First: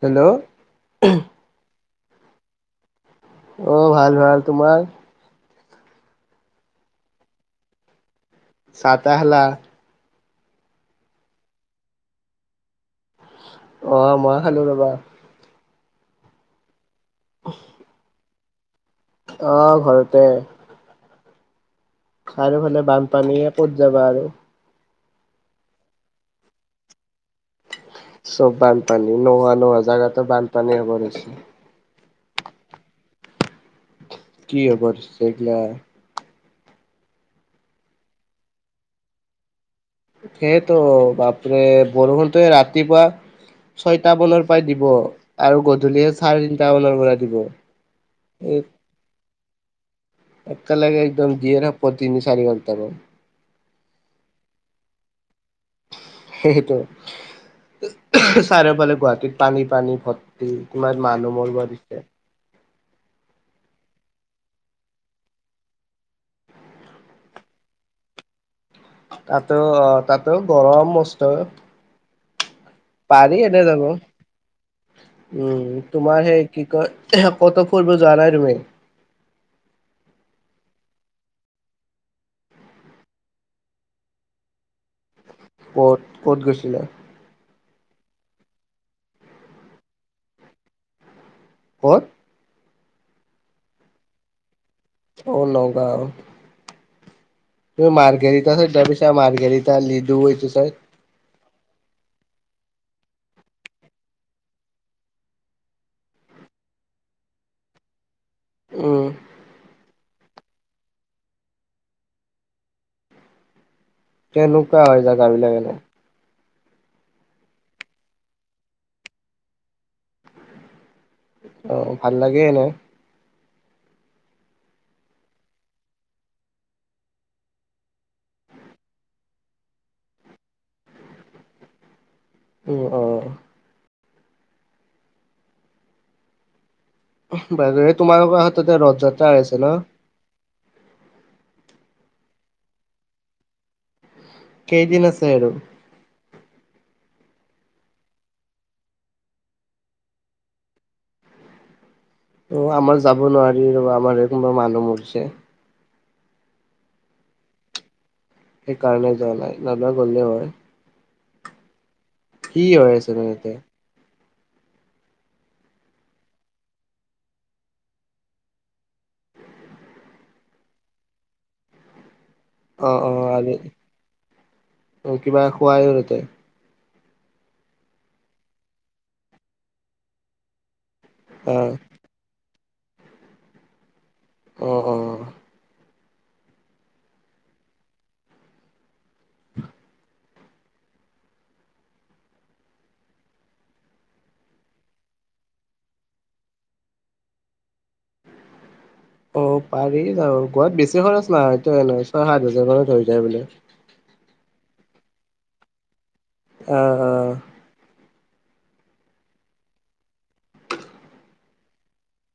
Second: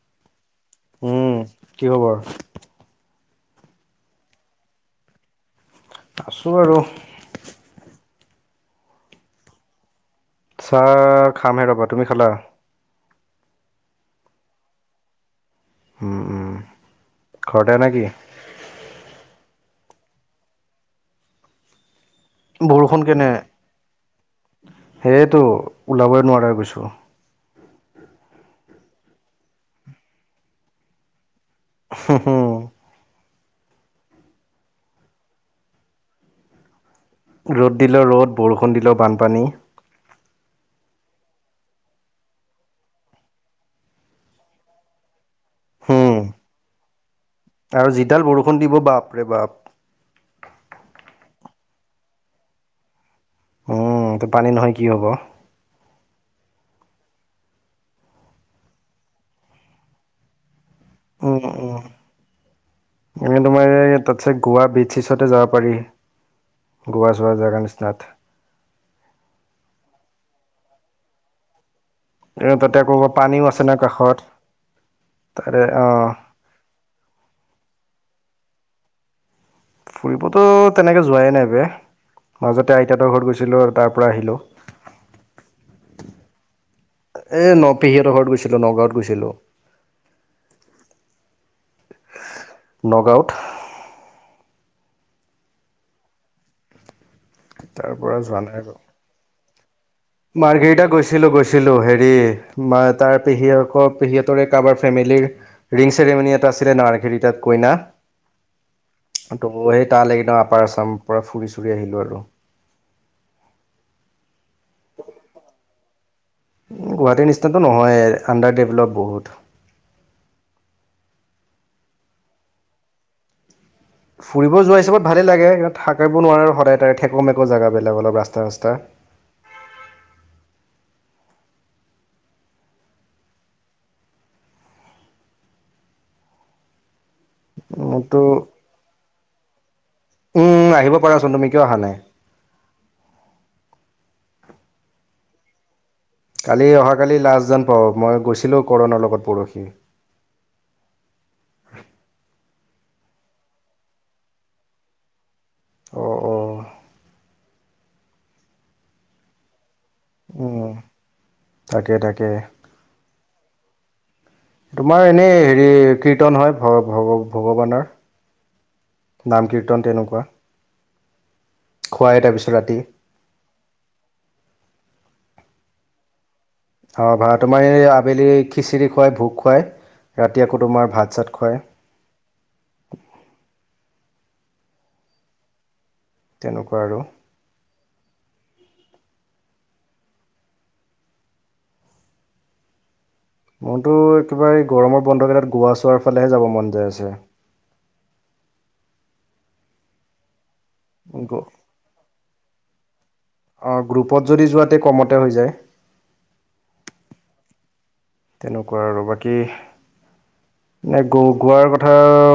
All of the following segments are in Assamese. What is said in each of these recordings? হেল্ল, উম, কি খবৰ? অ', ভাল, ভাল। তোমাৰ? আছোঁ, আৰু। চাহ, তাহ খালা? চাহ, খামহে ৰ'বা। তুমি খালা? অ', মই খালো ৰবা। উম, উম, ঘৰতে নে কি? অ, ঘৰতে। চাৰিওফালে বৰষুণ বানপানীয়ে ক'ত যাবা আৰু? সেয়েতো ওলাবই নোৱাৰা হৈ গৈছোঁ। চব বানপানী নোৱা, নোৱা জাগাতো বানপানী হ'ব ধৰিছে। [inaudible] কি হ'বা ধৰিছে, এই গিলা। ৰ'দ দিলেও ৰ'দ। বৰষুণ দিলে বানপানী। তাকেইটো, বাপৰে বৰষুণটো এ, ৰাতিপুৱা ছয়টা বলৰ পৰাই দিব আৰু গধূলিয়ে উম, চাৰে তিনিটা মানৰ পৰা দিব। আৰু যি ডাল বৰষুণ দিব, বাপৰে, বাপ। এক লাগে একদম দিয়ে নহয়, প্ৰতিদিন চাৰি ঘণ্টাকৈ। অ, তো, পানী নহয় কি হ'ব। সেইটো, চাৰিওফালে গুৱাহাটীত পানী, পানী ভত তোমাৰ মানুহ উম, মৰব উম। দিছে। এনে তোমাৰ এই তাতছে গোৱা বিডছ-চিচতে যাব পাৰি। গোৱা-চোৱা জাগা নিচিনাত। তাতো অ, তাতো গৰম মষ্ট। এ, তাতে আকৌ পাৰি পানীও এনে আছে ন যাব। কাষত। উম, তাৰে অ'। তোমাৰ সেই। কি কয়, ক'ত ফুৰিব যোৱা নাই তুমি? ফুৰিবতো তেনেকে যোৱাই নাই বে। মাজতে আইতাতৰ ঘৰত গৈছিলোঁ, তাৰ পৰা আহিলোঁ। ক'ত, ক'ত গৈছিলা? এ, ন, পেহীহঁতৰ ঘৰত গৈছিলো, নগাওঁত গৈছিলো। ক'ত? নগাঁওত। অ, নগাঁও। তাৰ ত, পৰা যোৱা মাৰ্ঘেৰিটা নাই লৈ আৰু যায় পাইছা, মাৰ্ঘেৰিটা লি মাৰ্ঘেৰিটা গৈছ গৈছিলোঁ, গৈছিলোঁ, হেৰি মা তাৰ পেহীকৰ, পেহীহঁতৰে কাৰোবাৰ ফেমিলিৰ ৰিং চেৰিমনী এটা আছিলে না, মাৰ্ঘেৰিটাত কইনা। অ, ত, গৈয়ে তালৈ একদম, আপাৰ আছামৰ পৰা ফুৰি-চুৰি আহিলোঁ আৰু। কেনেকুৱা হয়, জেগা বিলাক এনেই? গুৱাহাটীৰ নিচিনাটো নহয়েই, আণ্ডাৰ ডেভলপ বহুত। অ, ভাল লাগে এনে। ফুৰিব যোৱা হিচাপত ভালেই লাগে। কিন্তু থাকিব নোৱাৰি সদায় তাৰে ঠেকু' মেকু' জেগা বিলাক অলপ ৰাস্তা, ৰাস্তা। ওম অঁ। বাইদাৱে তোমাৰ মোৰতো হতৰ তাতে ৰথ যাত্ৰা হৈ আছে ন? উম, উম্, আহিব পাৰা চোন তুমি, কিয় অহা নাই? কেইদিন আছে আৰু? কালি অহাকালি লাষ্টযেন পাওঁ! মই গৈছিলোঁ কৰণৰ লগত পৰহি। অ', আমাৰ যাব নোৱাৰি ৰ'বা আমাৰ এই কোনোবা মানুহ মৰিছে। অ অ। সেইকাৰণে যোৱা নাই। নহলে গ'লো হয়। উম তাকে, তাকে, কি হৈ আছে নো ইয়াতে? তোমাৰ এনেই হেৰি কীৰ্তন হয় ভ-ভ-ভগৱানৰ। নাম কীৰ্তন তেনেকুৱা। খোৱাই তাৰপিছত ৰাতি। অ অ, ৰাতি কিবা খোৱাই ও তাতে? অ', ভা তোমাৰ এই আবেলি খিচিৰি খুৱাই, ভোক খুৱাই ৰাতি আকৌ তোমাৰ ভাত চাত খুৱাই অ। অঁ অঁ। তেনেকুৱা আৰু। মোৰতো একেবাৰে এই গৰমৰ বন্ধকেইটাত গোৱা চোৱাৰ ফালেহে যাব মন যায় আছে। অ পাৰি যাব গোৱাত বেছি খৰছ নাই। নহয়, ছয় সাত হাজাৰ মানত হৈ যায় বোলে। অঁ গ্ৰুপত যদি যোৱাতে কমতে হৈ যায়। অ অ। তেনেকুৱা আৰু বাকী। নে গো গোৱাৰ কথা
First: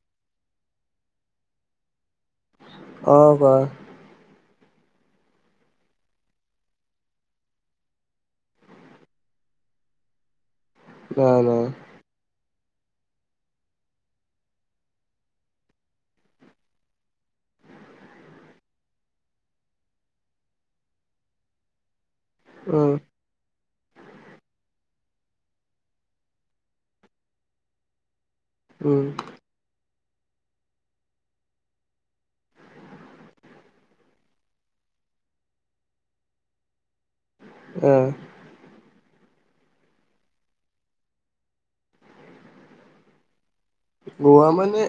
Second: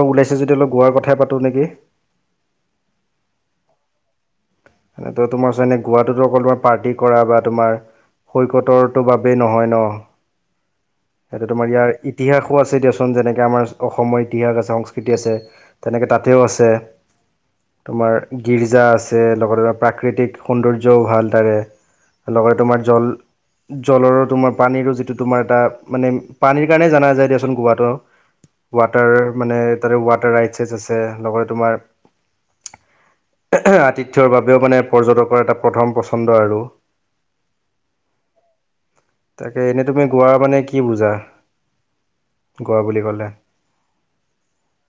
ওলাইছে যদি অলপ গোৱাৰ কথাই পাতোঁ নেকি? অ কোৱা। এনেই তো তোমাৰ যেনে গোৱাটোতো অকল তোমাৰ পাৰ্টি কৰা বা তোমাৰ [unintelligible] বাবেই নহয় ন কোৱা নাই সেইটো নাই তোমাৰ ইয়াৰ ইতিহাসো আছে দিয়কচোন যেনেকে আমাৰ অসমৰ ইতিহাস আছে সংস্কৃতি আছে। তেনেকে তাতেও আছে তোমাৰ গীৰ্জা আছে লগত প্ৰাকৃতিক সৌন্দৰ্যও ভাল তাৰে, লগতে তোমাৰ উম জল জলৰো তোমাৰ পানীৰো যিটো তোমাৰ এটা মানে পানীৰ কাৰণে জনা যায় দিয়াচোন গোৱাটো। উম ৱাটাৰ, মানে তাতে ৱাটাৰ ৰাইটছেচ আছে, লগতে তোমাৰ আটিত- ছৰ বাবেও মানে পৰ্যটকৰ এটা প্ৰথম পছন্দ আৰু। অঁ। তাকে এনেই তুমি গোৱা মানে কি বুজা? গোৱা বুলি ক'লে? গোৱা মানে,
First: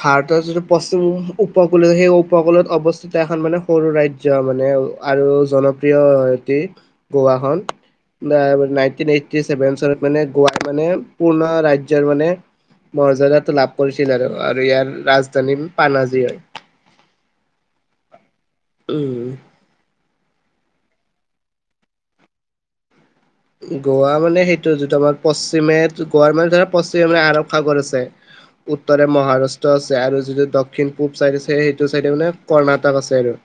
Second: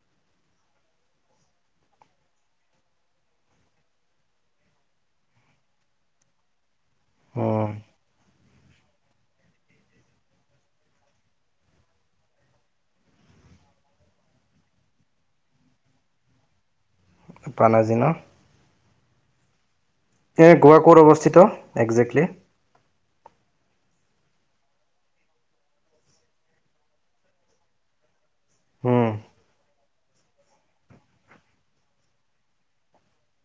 ভাৰতৰ যিটো পশ্চিম উপকূল সেই উপকূলত অৱস্থিত এখন মানে সৰু ৰাজ্- জ্য মানে আৰু জনপ্ৰিয় অতি গোৱখন। উম নাইনটিন এইটটি ছেভেন চনত মানে গোৱাক মানে পূৰ্ণ ৰাজ্যৰ মানে মৰ্য্যাদা টো লাভ কৰিছিল আৰু, আৰু ইয়াৰ ৰাজধানী পানাজী হয়। পানাজী ন? উম। এ গোৱা ক'ত অৱস্থিত একজেক্টলি? গোৱা মানে সেইটো যিটো আমাৰ পশ্চিমে তো গোৱা মানে ধৰা পশ্চিমে মানে আৰৱ সাগৰ আছে। উত্তৰে উম মহাৰাষ্ট্ৰ আছে আৰু যিটো দক্ষিণ পূব চাইড আছে, সেইটো চাইডে মানে কৰ্ণাটক আছে আৰু।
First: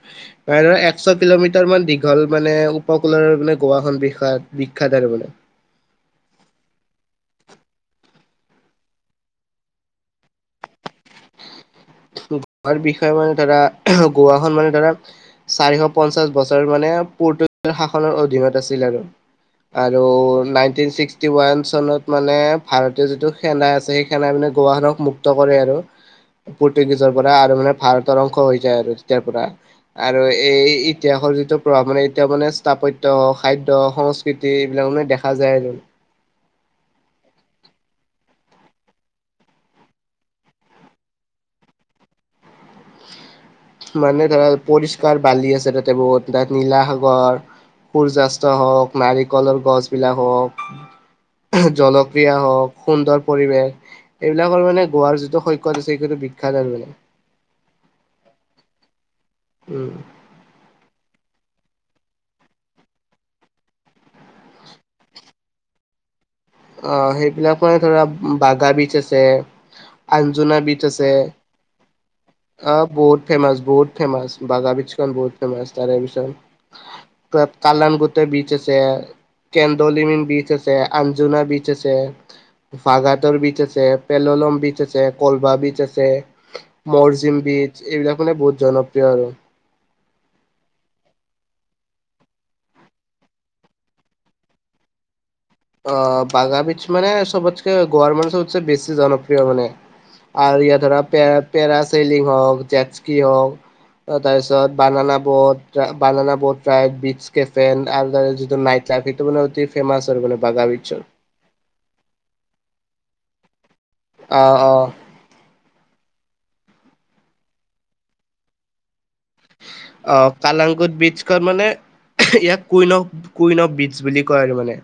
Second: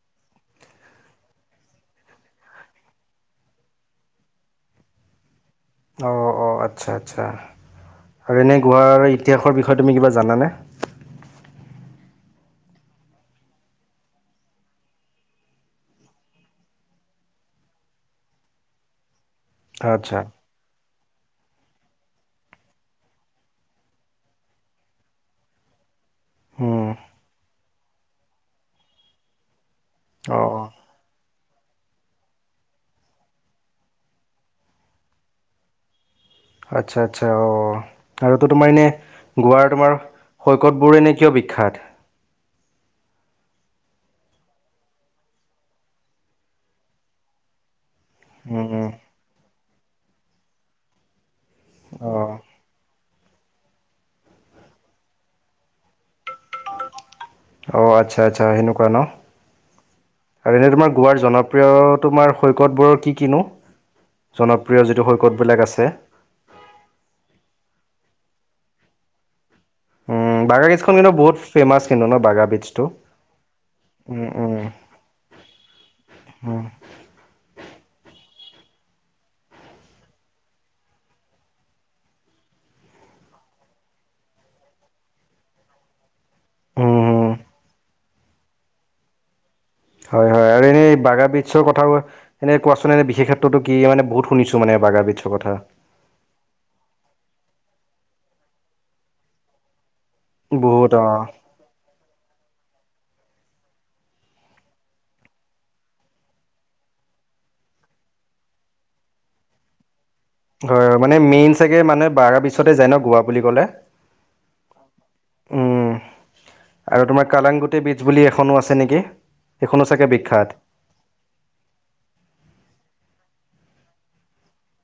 মানে ধৰা একশ কিলোমিটাৰ মান দীঘল মানে উপকূলৰ মানে গোৱাখন বিশাল। বিখ্যাত আৰু বোলে। অঁ অ আচ্ছা আচ্ছা, আৰু এনেই গোৱাৰ ইতিহাসৰ বিষয়ে তুমি কিবা জানানে? গোৱাৰ বিষয়ে মানে ধৰা গোৱাখন মানে ধৰা চাৰিশ পঞ্চাশ বছৰ মানে পৰ্তুগী শাসনৰ অধীনত আছিল আৰু। আৰু আচ্ছা নাইনটিন চিক্স টি ওৱান চনত মানে ভাৰতীয় যিটো সেনা আছে, সেই সেনাই মানে গোৱাখনক মুক্ত কৰে আৰু। উম পৰ্টুগীজৰ পৰা আৰু মানে ভাৰতৰ অংশ হৈ যায় আৰু তেতিয়াৰ পৰা। আৰু অঁ অঁ এই ইতিহাসৰ যিটো প্ৰভাৱ মানে এতিয়া মানে স্থাপত্য সাহিত্য সংস্কৃতি এইবিলাক মানে দেখা যায় আৰু। আচ্ছা আচ্ছা, অ আৰু তো তোমাৰ এনে গোৱাৰ তোমাৰ শৈকতবোৰ এনেই কিয় বিখ্যাত? মানে ধৰা পৰিষ্কাৰ বালি আছে তাতে বহুত, তাত নীলা সাগৰ সূৰ্যাস্ত উম উম হওঁক, নাৰিকলৰ গছবিলাক হওঁক। অঁ জলক্ৰিয়া হওক, সুন্দৰ পৰিৱেশ, এইবিলাকৰ মানে গোৱাৰ যিটো শৈকত আছে, সেইটো সেইটো বিখ্যাত আৰু মানে। অঁ আচ্ছা আচ্ছা, সেনেকুৱা ন। উম। আৰু এনেই তোমাৰ গোৱাৰ জনপ্ৰিয় তোমাৰ শৈকতবোৰৰ কি কি নো? জনপ্ৰিয় যিটো শৈকতবিলাক আছে। অঁ সেইবিলাকৰ ধৰা বাগা বীচ আছে। উম আঞ্জুনা বাগা বিজচ বীজখন কিন্তু আছে। বহুত [inaudible] অঁ বহুত ফেমাছ বহুত উম ফেমাছ বাগা বিজছ খন বহুত ফেমাছ তাৰে পিছত। অঁ। ত কালান গুটে বীজচ আছে, কেন্দলিমিন বীজচ আছে আ জুনা বিচ আছে। বাগাতৰ বীজচ আছে পেললম বীজচ আছে কলভা বীজচ আছে। উম উম মৰজিম বীজছ এইবিলাক মানে বহুত জনপ্ৰিয় আৰু। হয় হয় আৰু এনেই বাগা বীজছৰ কথায়ো এনেই কোৱাচোন এনে বিশেষ কেত্ৰতো কি মানে বহুত শুনিছোঁ মানে বাগা বিজছৰ কথা। অঁ বাগাবীজছ মানে চবতকে গৱাৰ মানুহতচে বেছি জনপ্ৰিয় মানে। আৰু ইয়াত বহুত ধৰা অ পেৰ পেৰা চেলিং হওঁক, জেডকী হওঁক। তাৰপিছত banana boat, banana boat right, beaches কেফেন আৰু তাৰে যিটো নাইট পাৰ্টিটো মানে অতি ফেমাছ আৰু। বাগা হয় হয় বিচৰ মানে মেইন চাগে মানে বাগা বীজছতে যায় ন গোৱা বুলি কলে। অঁ অ। উম, ‌ আৰু তোমাৰ কালাংগুটি বীজ বুলি এখনো আছে নেকি। সেইখনো চাগে অ বিখ্যাত কালং বিজ মানে ইয়াক queen of queen of beach বুলি কয় আৰু মানে।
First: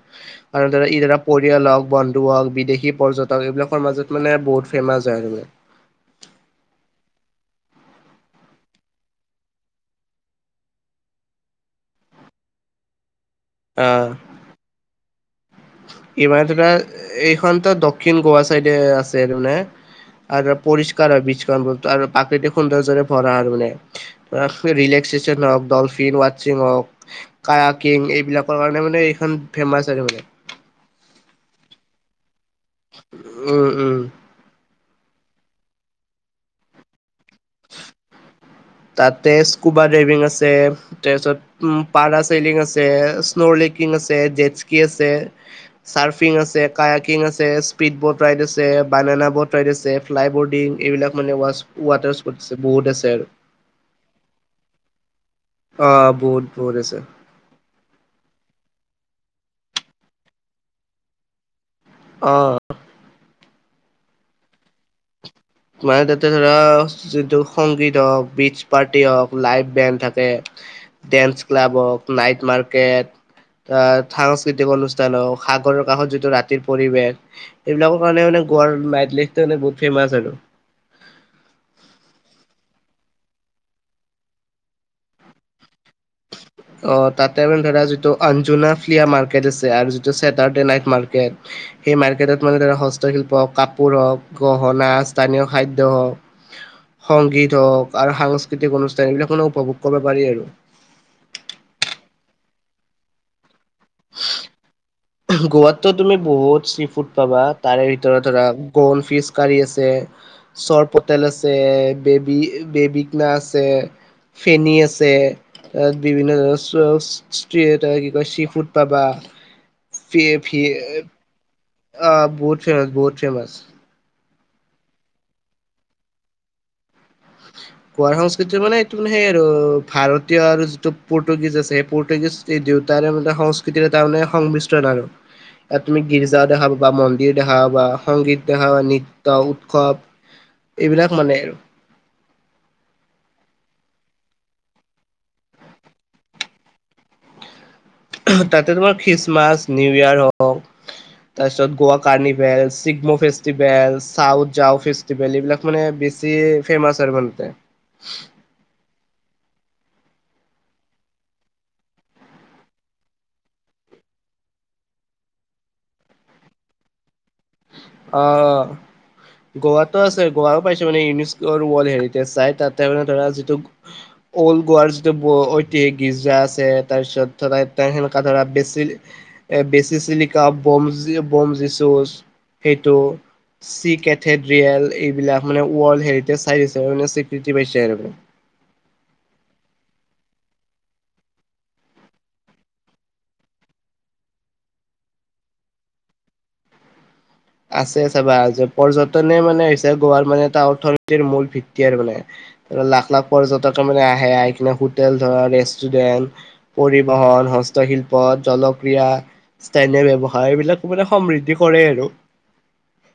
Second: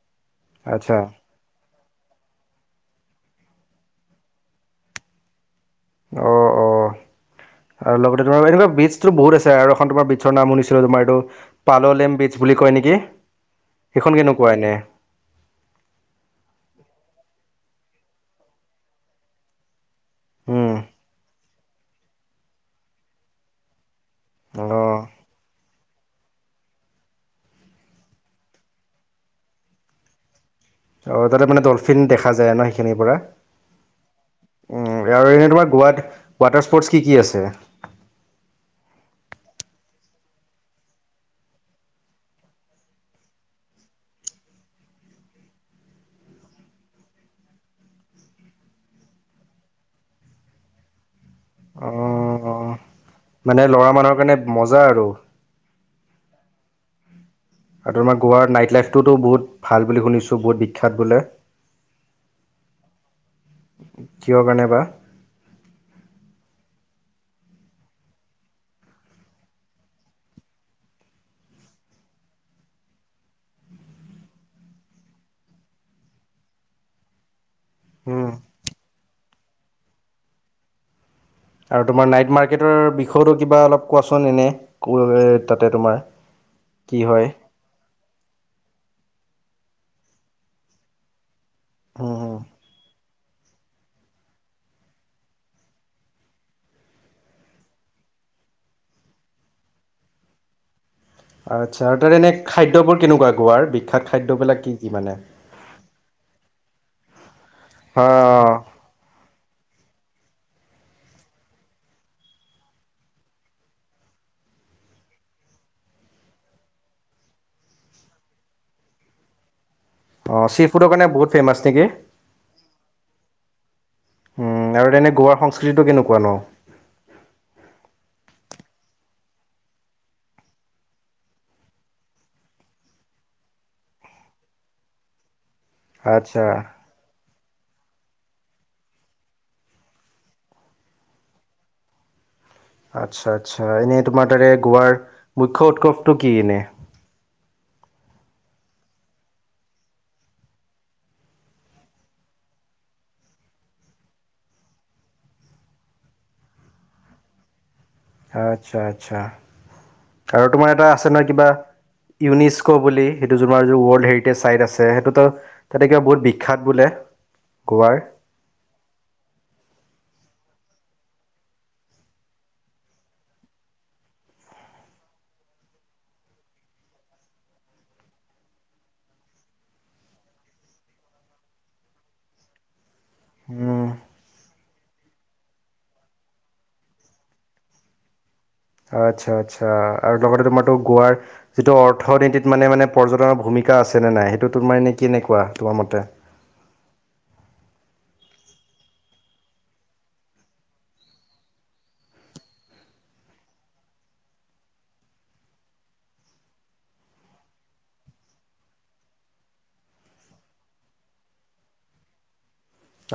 আৰু ধৰা আচ্ছা ই ধৰক পৰিয়াল হওঁক, বন্ধু হওঁক, বিদেশী পৰ্যটক এইবিলাকৰ মাজত মানে বহুত ফেমাছ হয় আৰু। অ অ। আৰু লগতে তোমাৰ এনেকুৱা বিজছো বহুত আছে আৰু এখন তোমাৰ বিজৰ নাম শুনিছিলোঁ তোমাৰ এইটো পাডলেম বীজ বুলি কয় নেকি? অ সেইখন কেনেকুৱা এনে? ইমান ধৰা এইখনতো দক্ষিণ গোৱা চাইডে আছে তাৰমানে আৰু উম পৰিষ্কাৰ হয় বি আৰু প্ৰাকৃতিক সৌন্দৰ্যৰে ভৰা হয় অঁ মান হওক, ডলফিন ৱচিং হওক, কা কিং এইবিলাকৰ কাৰণে মানে এইখন ফেমাছ আৰু মানে। অ তাতে মানে ডলফিন দেখা যায় ন সেইখিনিৰ পৰা? উম উম ইয়াৰ এনে তোমাৰ গোৱাত ৱাটাৰ স্পৰ্টছ কি কি আছে? তাতে স্কুবা ড্ৰাইভিং আছে, তাৰপিছত উ পাৰা চলিং আছে, স্ন' লেকিং আছে, জেচ্কি আছে, চাৰ্ফিং আছে, কায়াকিং আছে, স্পীড বট ৰাইড আছে, বানানা বট ৰাইড আছে, ফ্লাই বৰ্ডিং এইবিলাক মানে ৱাটাৰ স্পৰ্ট আছে অঁ বহুত আছে আৰু। মানে ল'ৰা মানুহৰ কাৰণে মজা আৰু। অ বহুত বহুত আছে। আৰু তোমাৰ গোৱাৰ নাইট লাইফটোতো বহুত ভাল বুলি শুনিছোঁ বহুত বিখ্যাত বোলে। অ। কিহৰ কাৰণে বা? মানে তাতে ধৰা যিটো সংগীত হওঁক, বিচ্চ পাৰ্টি হওঁক, লাইভ বেণ্ড থাকে ডেন্স ক্লাব হওঁক, নাইট মাৰ্কেট আহ সাংস্কৃতিক অনুষ্ঠান হওঁক, সাগৰৰ কাষত যিটো ৰাতিৰ পৰিৱেশ এইবিলাকৰ কাৰণে উম, মানে গোৱাৰ নাইট লেড মানে বহুত ফেমাছ আৰু। আৰু তোমাৰ নাইট মাৰ্কেটৰ বিষয়েতো কিবা অলপ কোৱাচোন এনে তাতে তোমাৰ। অ কি হয় তাতে মানে ধৰা যিটো অঞ্জুনা ফ্লিয়া মাৰ্কেট আছে আৰু যিটো চেটাৰডে নাইট মাৰ্কেট সেই উম, উম, মাৰ্কেটত মানে হস্তশিল্প, কাপোৰ হওক, গহনা, স্থানীয় খাদ্য হওঁক, সংগীত হওক আৰু সাংস্কৃতিক অনুষ্ঠান এইবিলাক উপভোগ কৰিব পাৰি আৰু। আচ্ছা তাৰ এনে খাদ্যবোৰ কেনেকুৱা গোৱাৰ বিখ্যাত খাদ্যবিলাক কি কি মানে? গোৱাতো তুমি বহুত চি ফুড পাবা তাৰে ভিতৰত ধৰা অঁ কৰ্ণ ফিচ কাৰী আছে, চৰ পটেল আছে, বেবী বেবীকনা আছে, ফেনী আছে, ত বিভিন্ন ধৰণৰ কি কয় চি ফুড পাবা। অ চি ফুডৰ কাৰণ বহুত ফেমাচ নেকি? অ বহুত ফেমাচ বহুত ফেমাচ। উম আৰু তেনে গোৱাৰ সংস্কৃতিটো কেনেকুৱা ন? [unintelligible] গোৱা সংস্কৃতিৰ মানে এইটো মানে সেই আৰু ভাৰতীয় আৰু যিটো পৰ্টুগিজ আছে সেই পৰটুগিজ এই দেউতাৰে মানে সংস্কৃতিৰে তাৰমানে সংমিশ্ৰণ আৰু। [inaudible] এত তুমি গীৰ্জা আচ্ছা দেখা পাবা‌ মন দেখা পাবা, সংগীত দেখা বা নৃত্য, উৎসৱ এইবিলাক মানে আৰু। আচ্ছা আচ্ছা। এনেই তোমাৰ তাৰে গোৱাৰ মুখ্য উৎসৱটো কি এনে? তাতে তোমাৰ খ্ৰীষ্টমাছ, নিউ ইয়োৰ হওক তাৰপিছত Goa carnival, Shigmo festival, Sao Joao festival বিলাক মানে বেছি ফেমাচ আৰু [unintelligible] আচ্ছা, আচ্ছা আৰু তোমাৰ এটা আছে ন' কিবা। ইউনিস্কো বুলি সেইটো [unintelligible] ৱৰ্ল্ড হেৰিটেজ চাইট আছে সেইটোতো তাতে কিবা বহুত বিখ্যাত বোলে গোৱাৰ? অ' গোৱাতো আছে, গোৱাও পাইছোঁ, মানে ইউনিস্কো ৱৰ্ল্ড হেৰিটেজ চাইট, তাতে মানে ধৰা যিটো অল্ড গোৱাৰ যিটো ব-ঐতিহাসিক গীৰ্জা আছে, তাৰপিছত ধৰা সেনেকা ধৰা বেছি এ, বেচিচিলিকা, বম-বম যিছুজ সেইটো। উম, চি কেথেড্ৰিয়েল এইবিলাক মানে ৱৰ্ল্ড হেৰিটেজ চাইট, হিচাপে স্বীকৃতি পাইছে আৰু। আচ্ছা, আচ্ছা আৰু লগতে তোমাৰতো গোৱাৰ যিটো অৰ্থনীতিত মানে, মানে পৰ্যটনৰ ভূমিকা আছেনে নাই? সেইটো তোমাৰ এনে কেনেকুৱা তোমাৰ মতে? আছে চাবা যে, পৰ্যটনে মানে হৈছে গোৱাৰ মানে এটা অৰ্থনীতিৰ মূল ভিত্তি আৰু মানে। লাখ, লাখ পৰ্যটকে মানে আহে, আহি কিনে হোটেল ধৰা ৰেষ্টুৰেণ্ট পৰিবহন, হস্তশিল্প, জলক্ৰিয়া। স্থানীয় ব্যৱসায়, এইবিলাক মানে সমৃদ্ধি কৰে আৰু।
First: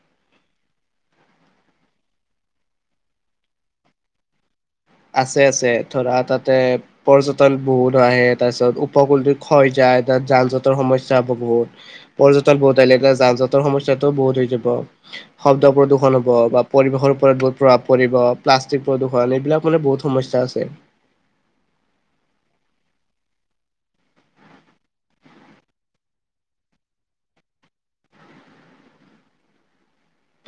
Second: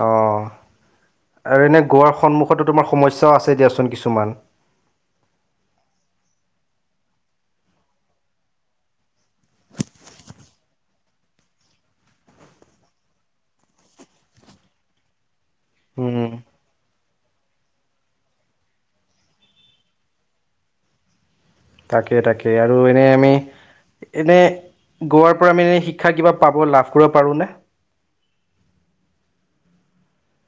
অ', আৰু এনেই গোৱাৰ সন্মুখতো তোমাৰ সমস্যাও আছে দিয়াচোন কিছুমান। আছে, আছে ধৰা তাতে পৰ্যটন বহুত আহে, তাৰপিছত উপকূলটো ক্ষয় যায়, তাত যান জঁটৰ সমস্যা হ'ব বহুত। পৰ্যটন বহুত আহিলে তিয়া যান জঁটৰ সমস্যাটো বহুত হৈ যাব। শব্দ প্ৰদূষণ উম। হ'ব, বা পৰিবেশৰ ওপৰত বহুত প্ৰভাৱ পৰিব, প্লাষ্টিক প্ৰদূষণ এইবিলাক মানে বহুত সমস্যা আছে। তাকে, তাকে, আৰু এনেই আমি এনেই গোৱাৰ পৰা আমি এনে শিক্ষা কিবা পাব লাভ কৰিব পাৰোঁনে?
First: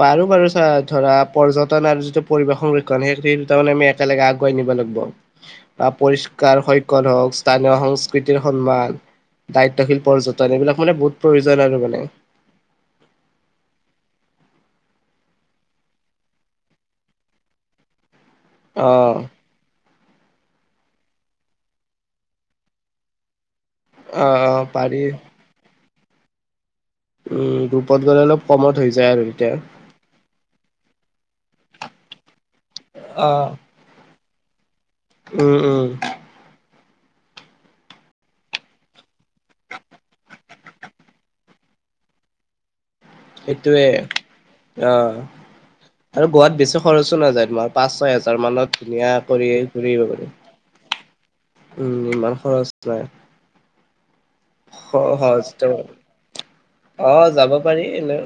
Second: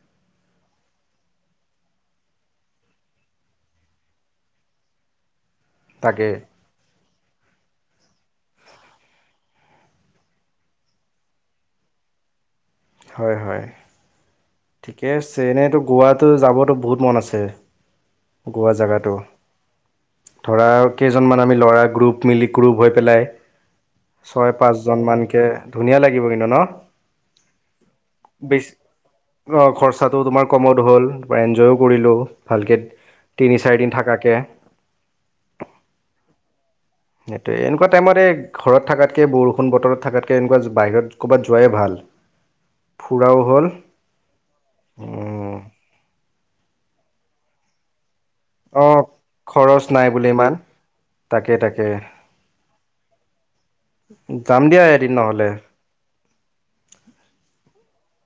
পাৰোঁ বাৰু ছাৰ ধৰা পৰ্যটন আৰু যিটো পৰিবেশ সংৰক্ষণ সেই, সেই দুটা মানে আমি একেলগে আগুৱাই নিব লাগিব। বা তাকে। পৰিষ্কাৰ [unintelligible] হওঁক, স্থানীয় সংস্কৃতিৰ সন্মান। দায়িত্বশীল পৰ্যটন, এইবিলাক মানে বহুত প্ৰয়োজন আৰু মানে। হয়, হয়। ঠিকে আছে, এনেইতো গোৱাটো যাবতো বহুত মন আছে। গোৱা অ জেগাটো। ধৰা কেইজনমান আমি ল'ৰা গ্ৰুপ, মিলি গ্ৰুপ হৈ পেলাই। অ ছয়, অ পাঁচজন পাৰি মানকে ধুনীয়া লাগিব কিন্তু ন? উম, গ্ৰুপত গ'লে অলপ বেছি কমত হৈ যায় আৰু এতিয়া। অ খৰচাটো তোমাৰ কমত হ'ল, এনজয়ো কৰিলোঁ ভালকে, অ'। তিনি, চাৰিদিন থাকাকে উম, উম। সেইটোৱে এনেকুৱা টাইমত এই ঘৰত থাকাতকে বৰষুণ বতৰত থাকাতকে এনেকুৱা বাহিৰত ক'ৰবাত যোৱাই ভাল। ফুৰাও হ'ল সেইটোয়ে অ', উম আৰু গোৱাত বেছি খৰচো নাযায় তোমাৰ পাঁচ, ছয় হেজ তৰ মানত অ ধুনীয়া কৰি খৰচ ঘূৰি, আহিব‌ নাই বোলে ইমান পাৰি। তাকে তাকে উম, ইমান খৰচ নাই। [unintelligible] নহ'লে সহজতে হয়, অ', যাব পাৰি এনে।